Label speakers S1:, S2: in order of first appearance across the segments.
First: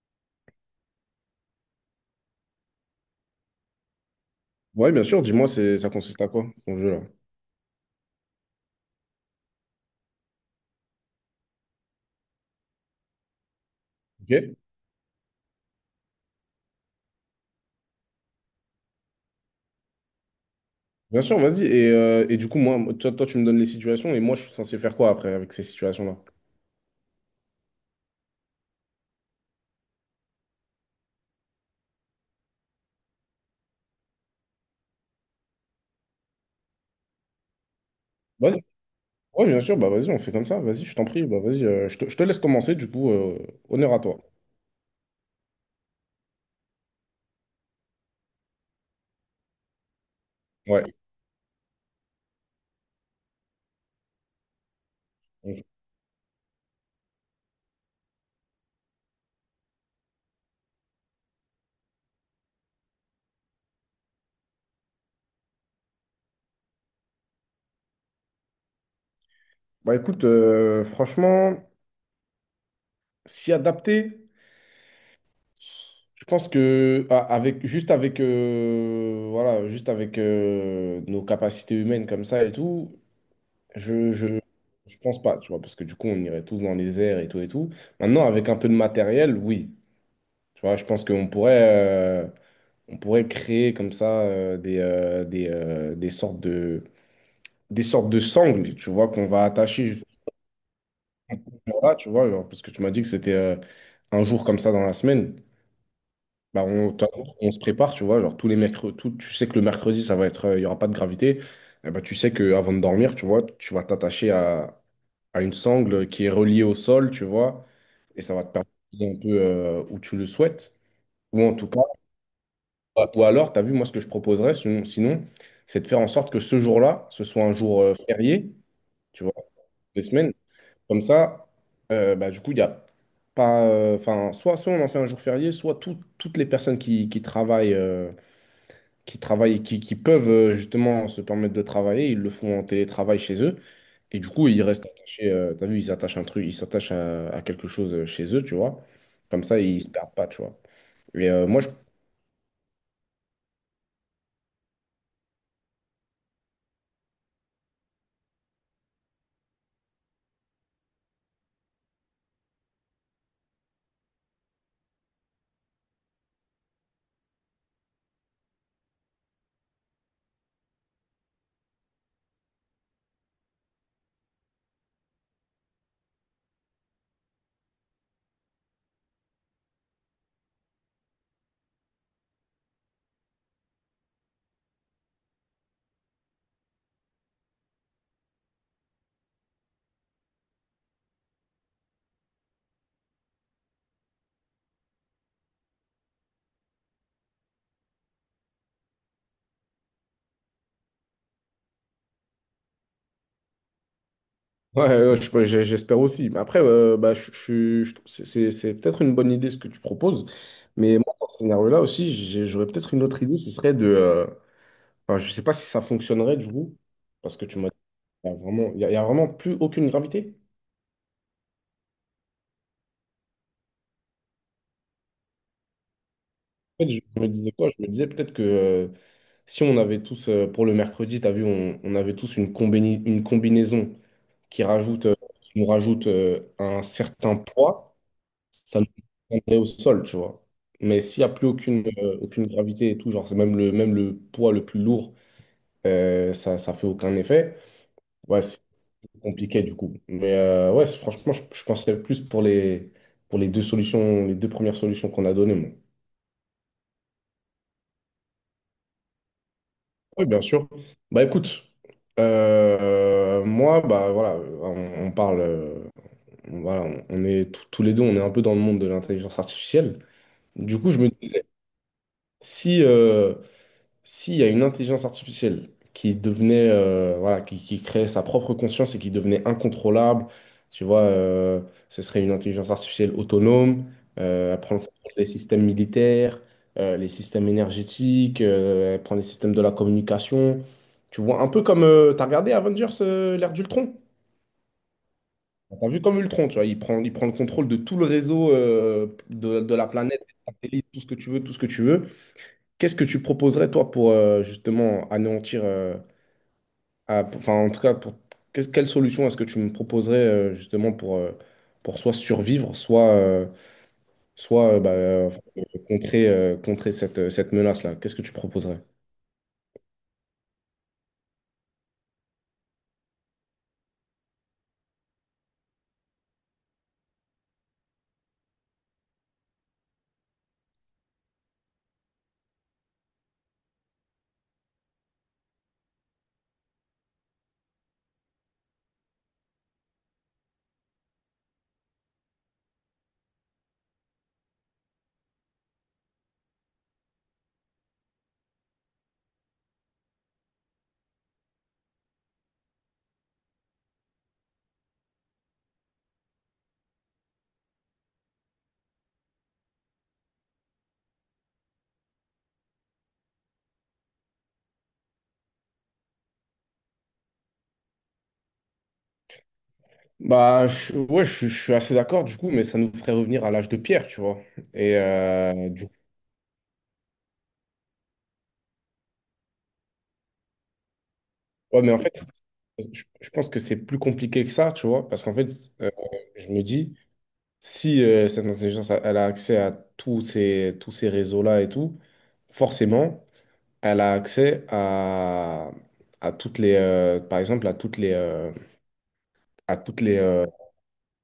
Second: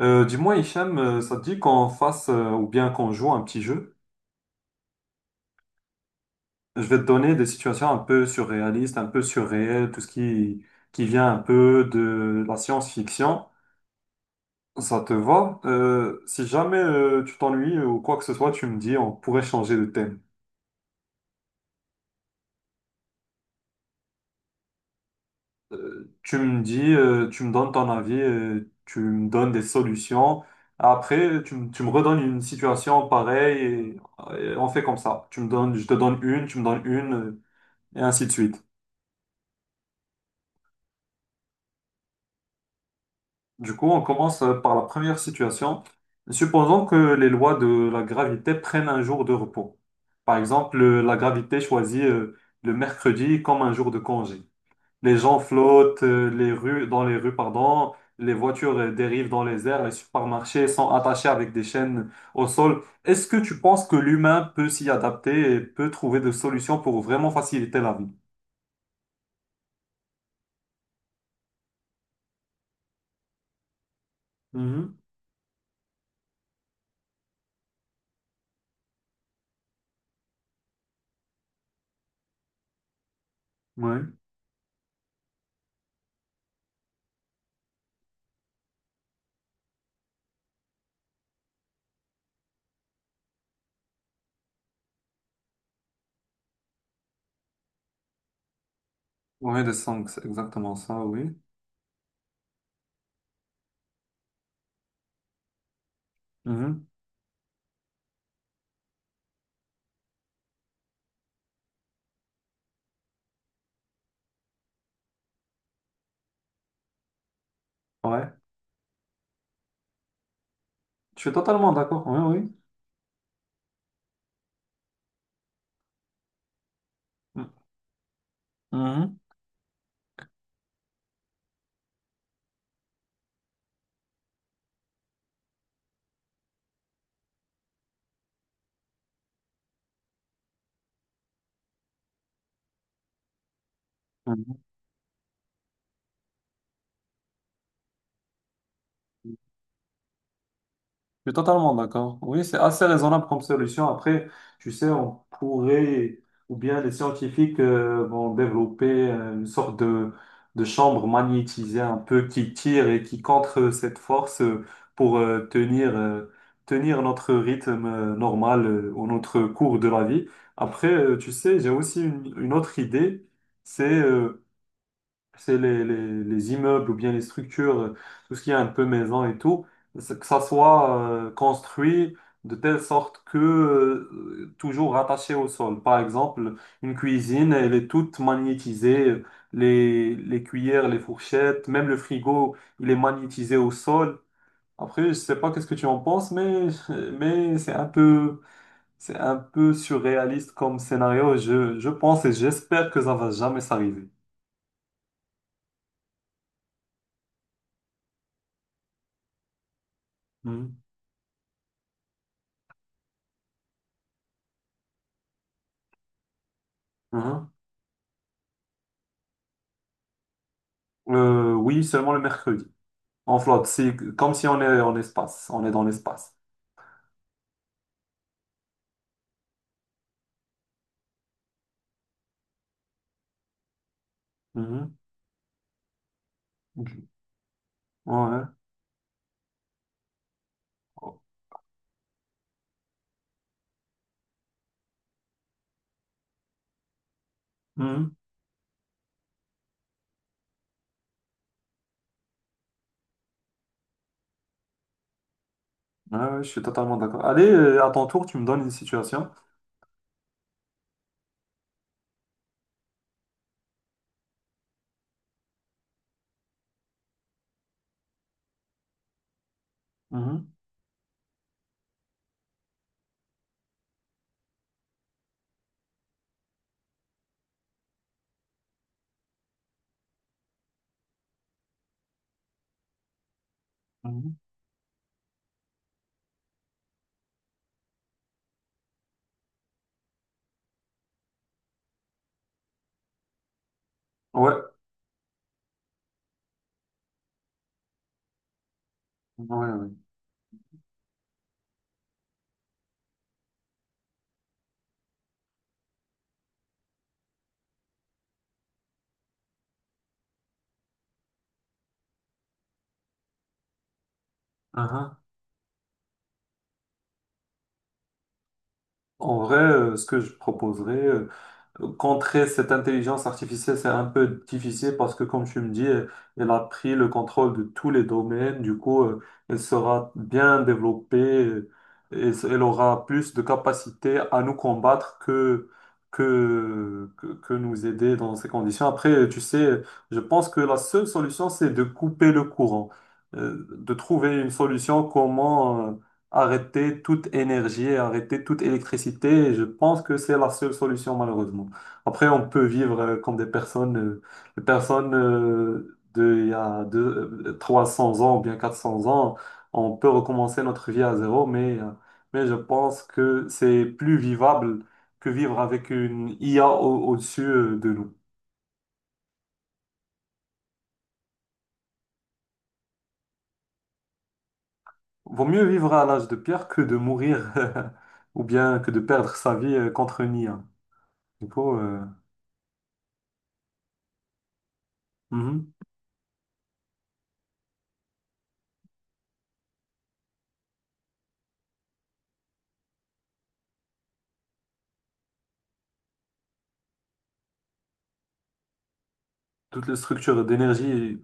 S1: Dis-moi, Hicham, ça te dit qu'on fasse ou bien qu'on joue un petit jeu?
S2: Ouais, bien sûr, dis-moi, ça consiste à quoi, ton
S1: Je
S2: jeu
S1: vais
S2: là?
S1: te donner des situations un peu surréalistes, un peu surréelles, tout ce qui vient un peu de la science-fiction.
S2: Ok?
S1: Ça te va? Si jamais tu t'ennuies ou quoi que ce soit, tu me dis, on pourrait changer de thème.
S2: Bien sûr, vas-y. Et du coup, moi, toi, tu me donnes les situations et moi, je suis censé faire quoi après avec ces situations-là?
S1: Tu me donnes ton avis, tu me donnes des solutions. Après, tu me redonnes une situation pareille et on fait comme ça. Tu me donnes, je te donne une, tu me donnes une, et ainsi de
S2: Vas-y.
S1: suite.
S2: Ouais, bien sûr, bah vas-y, on fait comme ça. Vas-y, je t'en prie. Bah vas-y, je te laisse commencer, du coup,
S1: Du coup,
S2: honneur à
S1: on
S2: toi.
S1: commence par la première situation. Supposons que les lois de la gravité prennent un jour de repos. Par exemple,
S2: Ouais.
S1: la gravité choisit le mercredi comme un jour de congé. Les gens
S2: Ok.
S1: flottent dans les rues, pardon, les voitures dérivent dans les airs, les supermarchés sont attachés avec des chaînes au sol. Est-ce que tu penses que l'humain peut s'y adapter et peut trouver des solutions pour vraiment faciliter la vie?
S2: Bah écoute, franchement, s'y adapter,
S1: Mhm.
S2: je pense que avec juste avec voilà, juste avec nos capacités humaines comme ça et tout.
S1: Oui.
S2: Je, je, je pense pas, tu vois, parce que du coup, on irait tous dans les airs et tout et tout. Maintenant, avec un peu de matériel, oui. Tu vois, je pense qu'on pourrait, on pourrait créer comme ça des sortes de sangles, tu vois, qu'on va
S1: Ouais, des
S2: attacher juste
S1: sangs, c'est exactement ça, oui.
S2: là, tu vois, genre, parce que tu m'as dit que c'était un jour comme ça dans la semaine. Bah,
S1: Mhm.
S2: on, t'as- on se prépare, tu vois, genre tous les mercredis, tu sais que le mercredi, ça va être, il y n'y aura pas de gravité. Eh bah, tu sais qu'avant de dormir, tu vois, tu vas t'attacher à une sangle qui est reliée au sol, tu vois, et
S1: Ouais.
S2: ça va te permettre d'aller un peu où tu le souhaites.
S1: Je suis
S2: Ou en tout
S1: totalement
S2: cas,
S1: d'accord, oui,
S2: ou alors, tu as vu, moi, ce que je proposerais, sinon, c'est de faire en sorte que ce jour-là, ce
S1: oui.
S2: soit un jour férié,
S1: Mhm.
S2: tu vois, des semaines. Comme ça, bah, du coup, il y a pas. Enfin, soit on en fait un jour férié, soit toutes les personnes qui travaillent, qui travaillent, qui peuvent justement se permettre de travailler, ils le font en télétravail chez eux. Et du coup,
S1: Mhm.
S2: ils restent attachés. T'as vu, ils attachent un truc, ils s'attachent à quelque chose chez eux, tu vois. Comme ça, ils se perdent pas, tu vois. Et
S1: Je suis totalement d'accord. Oui, c'est assez raisonnable comme solution. Après, tu sais, ou bien les scientifiques vont développer une sorte de chambre magnétisée un peu qui tire et qui contre cette force pour tenir notre rythme normal ou notre cours de la vie. Après, tu sais, j'ai aussi une autre idée, c'est euh, c'est les immeubles ou bien les structures, tout ce qui est un peu maison et tout, c'est que ça soit construit de telle sorte que toujours rattaché au sol. Par exemple, une cuisine, elle est toute magnétisée, les cuillères, les fourchettes, même le frigo, il est magnétisé au sol. Après, je sais pas qu'est-ce que tu en penses, mais, mais c'est un peu surréaliste comme scénario. Je pense et j'espère que ça va jamais s'arriver.
S2: Ouais, ouais, j'espère aussi. Mais après, bah, c'est c'est peut-être une bonne idée ce que tu proposes.
S1: Mhm.
S2: Mais moi, dans ce scénario-là aussi, j'aurais peut-être une autre idée. Ce serait de. Enfin, je sais pas si ça fonctionnerait, du coup. Parce que
S1: Mhm.
S2: tu m'as dit, il y a vraiment, il y a vraiment plus aucune gravité.
S1: Oui, seulement le mercredi. En flotte, c'est comme si on est en espace. On est dans l'espace.
S2: Fait, je me disais quoi? Je me disais peut-être que si on avait tous, pour le mercredi, tu as vu, on avait tous une une combinaison qui
S1: Mhm.
S2: rajoute, qui nous rajoute un
S1: Ok.
S2: certain poids,
S1: Ouais.
S2: ça nous prendrait au sol, tu vois. Mais s'il n'y a plus aucune gravité et tout, genre c'est même même le poids le plus lourd, euh, ça fait aucun effet.
S1: Mhm.
S2: Ouais, c'est compliqué du coup. Mais ouais, c'est- franchement, je penserais plus pour les deux solutions, les deux premières solutions qu'on a données, moi.
S1: Ouais, ouais, je suis totalement d'accord. Allez, à ton tour, tu me donnes une situation.
S2: Oui, bien sûr. Bah écoute, moi, bah voilà, on parle, voilà, on est tous tous les deux, on est un peu dans le monde de l'intelligence artificielle.
S1: Mhm.
S2: Du coup, je me disais, si, s'il y a une intelligence artificielle qui devenait, voilà, qui créait sa propre conscience et qui devenait incontrôlable, tu vois, ce serait une intelligence artificielle autonome,
S1: Mhm.
S2: elle prend le contrôle des systèmes militaires, les systèmes énergétiques, elle prend les systèmes de la communication. Tu vois, un peu comme, t'as regardé Avengers, l'ère d'Ultron?
S1: Ouais.
S2: T'as vu comme Ultron, tu vois, il prend le contrôle de tout le réseau, euh,
S1: Ouais,
S2: de, de la
S1: ouais.
S2: planète, des satellites, tout ce que tu veux, tout ce que tu veux. Qu'est-ce que tu proposerais, toi, pour justement anéantir, enfin, en tout cas, pour, quelle solution est-ce que tu me proposerais, justement, pour soit survivre,
S1: Mhm.
S2: enfin, contrer, contrer cette, cette menace-là? Qu'est-ce que tu proposerais?
S1: En vrai, ce que je proposerais, contrer cette intelligence artificielle, c'est un peu difficile parce que, comme tu me dis, elle a pris le contrôle de tous les domaines. Du coup, elle sera bien développée euh, et elle aura plus de capacité à nous combattre que nous aider dans ces conditions. Après, tu sais, je pense que la seule solution, c'est de couper le courant, de trouver une solution comment arrêter toute énergie, arrêter toute électricité. Et je pense que c'est la seule solution, malheureusement. Après, on peut vivre comme des personnes, de, il y a 300 ans ou bien 400 ans. On peut recommencer notre vie à zéro, mais je pense que c'est plus vivable que vivre avec une IA au-dessus de nous.
S2: Ouais, je suis assez d'accord, du coup, mais ça nous ferait revenir à l'âge de pierre, tu vois. Et
S1: Vaut mieux
S2: du
S1: vivre
S2: coup,
S1: à l'âge de pierre que de mourir ou bien que de perdre sa vie contre une IA. Du coup,
S2: ouais, mais en
S1: euh,
S2: fait, je pense que c'est plus compliqué que ça, tu vois, parce qu'en fait,
S1: Mhm.
S2: euh, je me dis. Si cette intelligence, elle a accès à tous ces réseaux-là et tout, forcément, elle a accès à toutes les, par exemple, à toutes les, à
S1: Toute la
S2: toutes
S1: structure d'énergie.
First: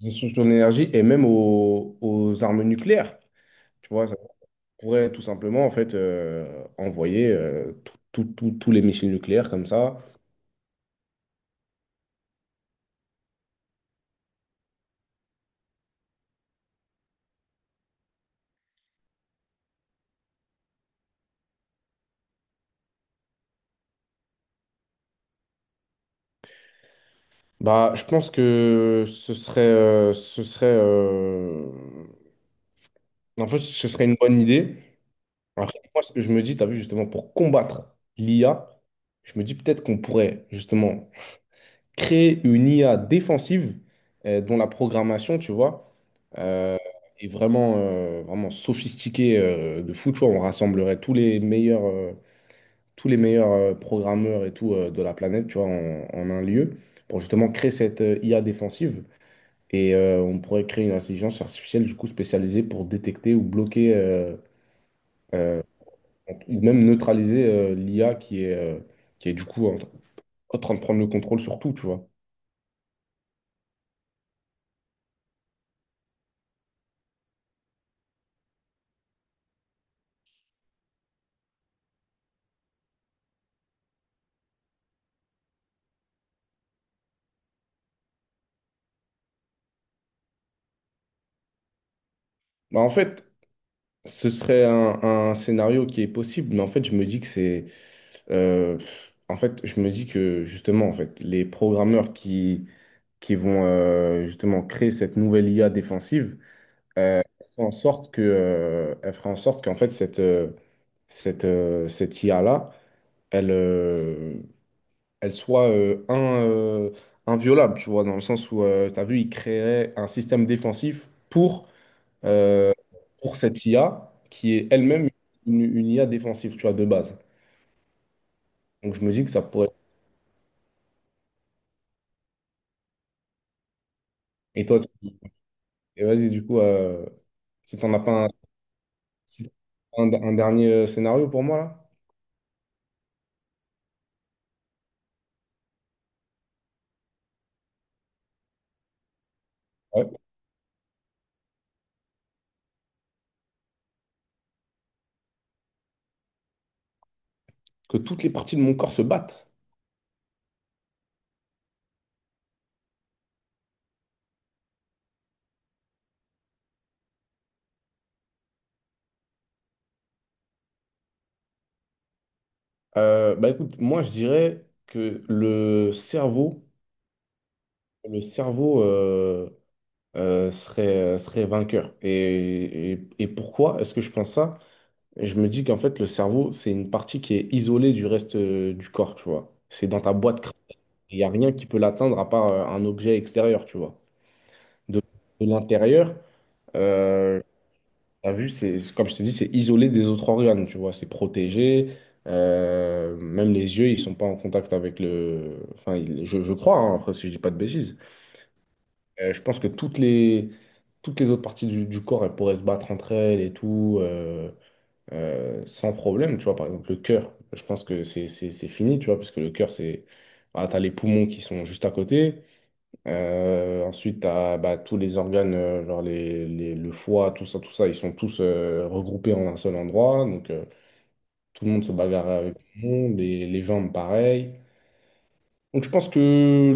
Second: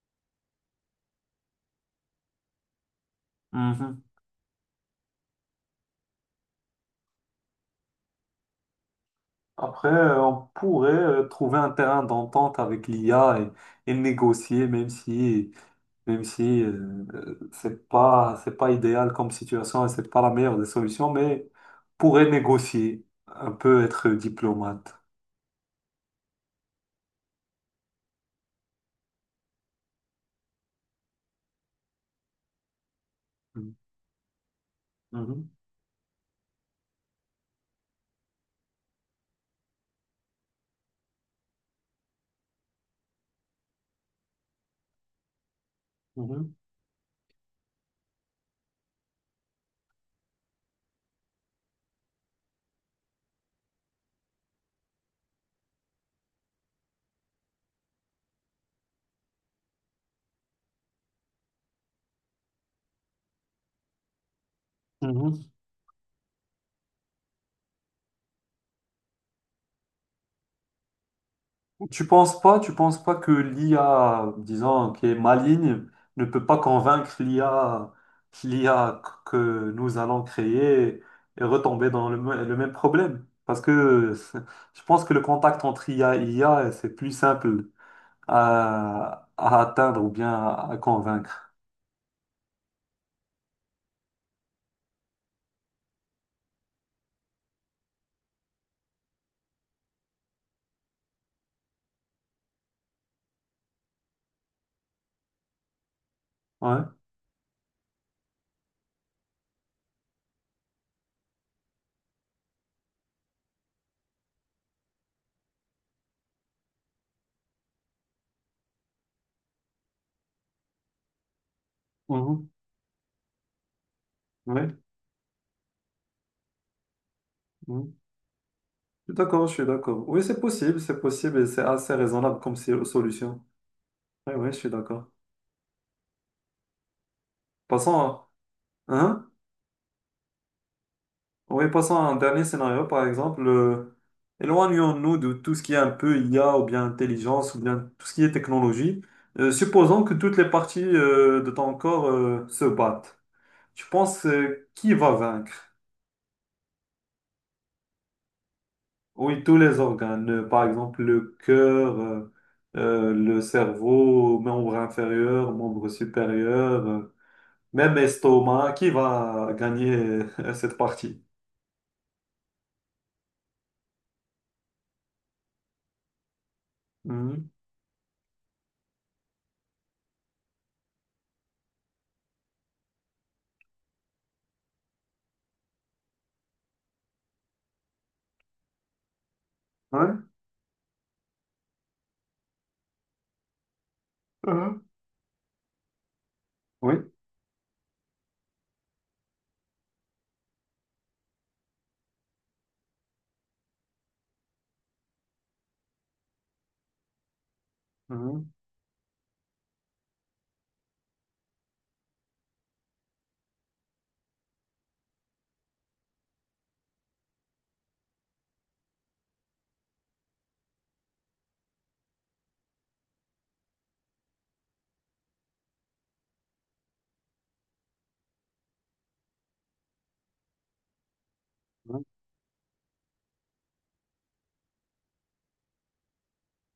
S2: les sources d'énergie et même aux armes nucléaires. Tu
S1: Mhm.
S2: vois, ça pourrait tout simplement en fait envoyer tous les missiles nucléaires comme
S1: Après,
S2: ça.
S1: on pourrait trouver un terrain d'entente avec l'IA et négocier, même si c'est pas idéal comme situation et c'est pas la meilleure des solutions, mais pourrait négocier, un peu être diplomate.
S2: Bah, je pense que ce en fait,
S1: Mhm.
S2: ce serait une bonne idée.
S1: Mhm.
S2: Après, moi, ce que je me dis, tu as vu, justement, pour combattre l'IA, je me dis peut-être qu'on pourrait, justement, créer une IA défensive dont la programmation, tu vois,
S1: Mhm.
S2: euh, est vraiment, vraiment sophistiquée de fou, tu vois. On rassemblerait tous les meilleurs programmeurs et tout de la planète, tu vois, en un lieu pour justement créer cette IA défensive. Et on pourrait créer une intelligence artificielle, du coup, spécialisée pour détecter ou bloquer...
S1: Mhm.
S2: euh, donc, même neutraliser l'IA qui est du coup en, en train de prendre le contrôle sur tout, tu vois.
S1: Tu penses pas que l'IA, disons, qui est maligne, ne peut pas convaincre l'IA, l'IA que nous allons créer et retomber dans le même problème? Je pense que le contact entre IA et IA, c'est plus simple à atteindre ou bien à convaincre.
S2: Bah, en fait, ce serait un scénario qui est possible, mais en fait, je me dis que euh, en fait, je me dis que justement, en fait, les programmeurs qui vont justement créer cette nouvelle IA défensive
S1: Ouais.
S2: euh, font en sorte que, elle fera en sorte qu'en fait, cette IA-là, elle, euh, elle soit euh, inviolable, tu vois, dans le sens où, tu as vu, il créerait un système défensif
S1: Mhm.
S2: euh, pour cette IA qui est
S1: Ouais.
S2: elle-même une IA défensive, tu vois, de base.
S1: Mhm.
S2: Donc je
S1: Je
S2: me
S1: suis
S2: dis que ça
S1: d'accord, je suis
S2: pourrait...
S1: d'accord. Oui, c'est possible et c'est assez raisonnable comme solution. Oui, oui, je
S2: Et
S1: suis
S2: toi, tu-
S1: d'accord.
S2: et vas-y, du coup, si t'en
S1: Passons
S2: as pas un,
S1: à, hein, hein?
S2: si t'as un dernier scénario pour
S1: Oui,
S2: moi,
S1: passons à un dernier scénario, par exemple. Éloignons-nous de tout ce qui est un peu IA ou bien intelligence ou bien tout ce qui est technologie. Supposons
S2: là. Ouais.
S1: que toutes les parties de ton corps se battent. Tu penses qui va vaincre?
S2: Que toutes les parties de mon corps se
S1: Oui,
S2: battent.
S1: tous les organes, par exemple le cœur, le cerveau, membre inférieur, membre supérieur, même estomac. Qui va gagner cette partie?
S2: Bah écoute, moi je dirais que
S1: Mhm.
S2: le cerveau, euh, serait, serait vainqueur. Et, et pourquoi est-ce que je pense ça? Je me dis qu'en fait, le cerveau, c'est une partie qui est isolée du reste du corps, tu vois. C'est dans ta
S1: Ouais.
S2: boîte crânienne. Il n'y a rien qui peut l'atteindre à part un objet extérieur, tu vois.
S1: Mhm.
S2: De, de l'intérieur,
S1: Oui.
S2: euh, t'as vu, comme je te dis, c'est isolé des autres organes, tu vois. C'est protégé. Euh, même les yeux, ils sont pas en contact avec le. Enfin, je crois, hein, après, si je dis pas de bêtises.
S1: Mhm.
S2: Je pense que toutes les autres parties du corps, elles pourraient se battre entre elles et tout, sans problème, tu vois. Par exemple, le cœur, je pense que c'est fini, tu vois, parce que le cœur, c'est... Voilà, t'as les poumons qui sont juste à côté. Ensuite, t'as bah, tous les organes, genre le foie, tout ça, ils sont tous regroupés en un seul endroit. Donc, tout le monde se bagarre avec tout le monde, les jambes, pareil. Donc je pense que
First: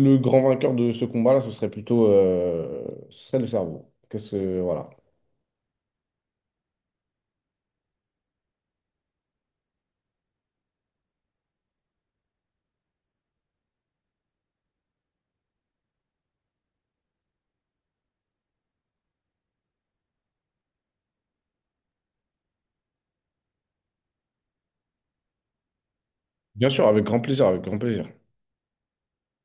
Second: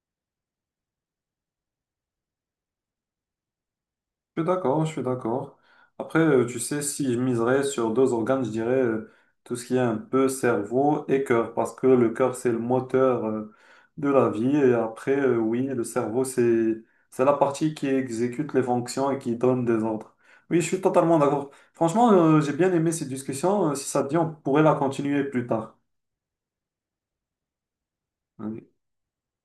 S2: le grand vainqueur de ce combat-là, ce serait plutôt ce serait le cerveau. Qu'est-ce
S1: Je suis
S2: que-
S1: d'accord,
S2: voilà.
S1: je suis d'accord. Après, tu sais, si je miserais sur deux organes, je dirais tout ce qui est un peu cerveau et cœur, parce que le cœur, c'est le moteur de la vie. Et après, oui, le cerveau, c'est la partie qui exécute les fonctions et qui donne des ordres. Oui, je suis totalement d'accord. Franchement, j'ai bien aimé cette discussion. Si ça te dit, on pourrait la continuer plus tard.
S2: Bien sûr, avec grand plaisir, avec grand plaisir.